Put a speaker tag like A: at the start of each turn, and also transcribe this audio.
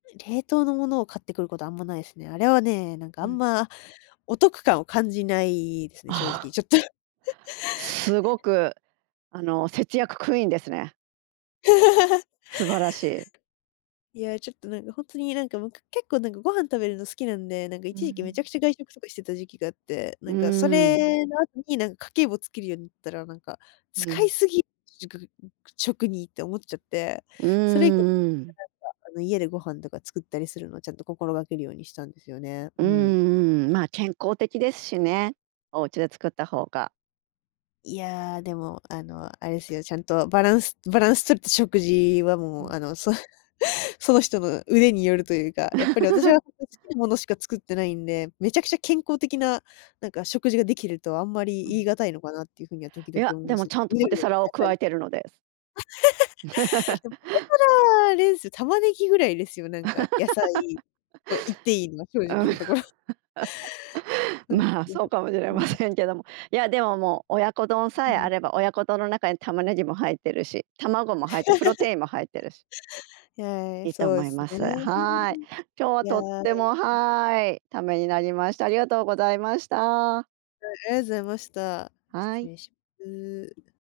A: 冷凍のものを買ってくることはあんまないですね。あれはね、なんかあ
B: う
A: ん
B: ん。
A: まお得感を感じないですね、正
B: あ
A: 直、
B: あ。
A: ちょっと。
B: すごく、あの節約クイーンですね。素晴らしい。
A: いや、ちょっとなんかほんとになんかもう結構なんかご飯食べるの好きなんで、なんか
B: う
A: 一時期めち
B: ん。
A: ゃくちゃ外食とかしてた時期があって、な
B: う
A: んかそ
B: ん。
A: れの後になんか家計簿をつけるようになったら、なんか、
B: う
A: 使い
B: ん。
A: すぎ食、ん、く食にって思っちゃって。
B: うー
A: それ以降
B: ん、うん。
A: なんか、あの、家でご飯とか作ったりするのをちゃんと心がけるようにしたんですよね。
B: う
A: うん。
B: んうん、まあ、健康的ですしね、お家で作った方が。
A: いや、でも、あの、あれですよ、ちゃんとバランスバランス取れた食事は
B: う
A: もうあ
B: ん。
A: の、そその人の腕によるというか、やっぱり私は つけるものしか作ってないんで、めちゃくちゃ健康的な、なんか食事ができるとあんまり
B: う
A: 言い
B: ん。
A: 難いのかなっていう風には時
B: い
A: 々
B: や、
A: 思い
B: で
A: ま
B: も
A: す。
B: ちゃんとポ
A: 緑
B: テ
A: の野
B: サラを加
A: 菜
B: えてるのです
A: でも、ポテサラあれですよ、玉ねぎぐらいですよ、なんか、野菜 と言っていいのは、正
B: う
A: 直
B: ん、
A: なところ。そうで
B: まあ、
A: すね。
B: そうかもしれ
A: う
B: ま
A: ん。
B: せんけども。いや、でももう、親子丼
A: う
B: さえあ
A: ん。
B: れば、親子丼の中に玉ねぎも入っているし、卵も入って、プロ テインも入っているし。
A: いえ、
B: いいと
A: そう
B: 思
A: で
B: い
A: す
B: ま
A: ね。
B: す。はい。今日は
A: いや。
B: とっても、はい、ためになりました。ありがとうございました。
A: はい、ありがとうございました。
B: は
A: 失
B: い。
A: 礼します。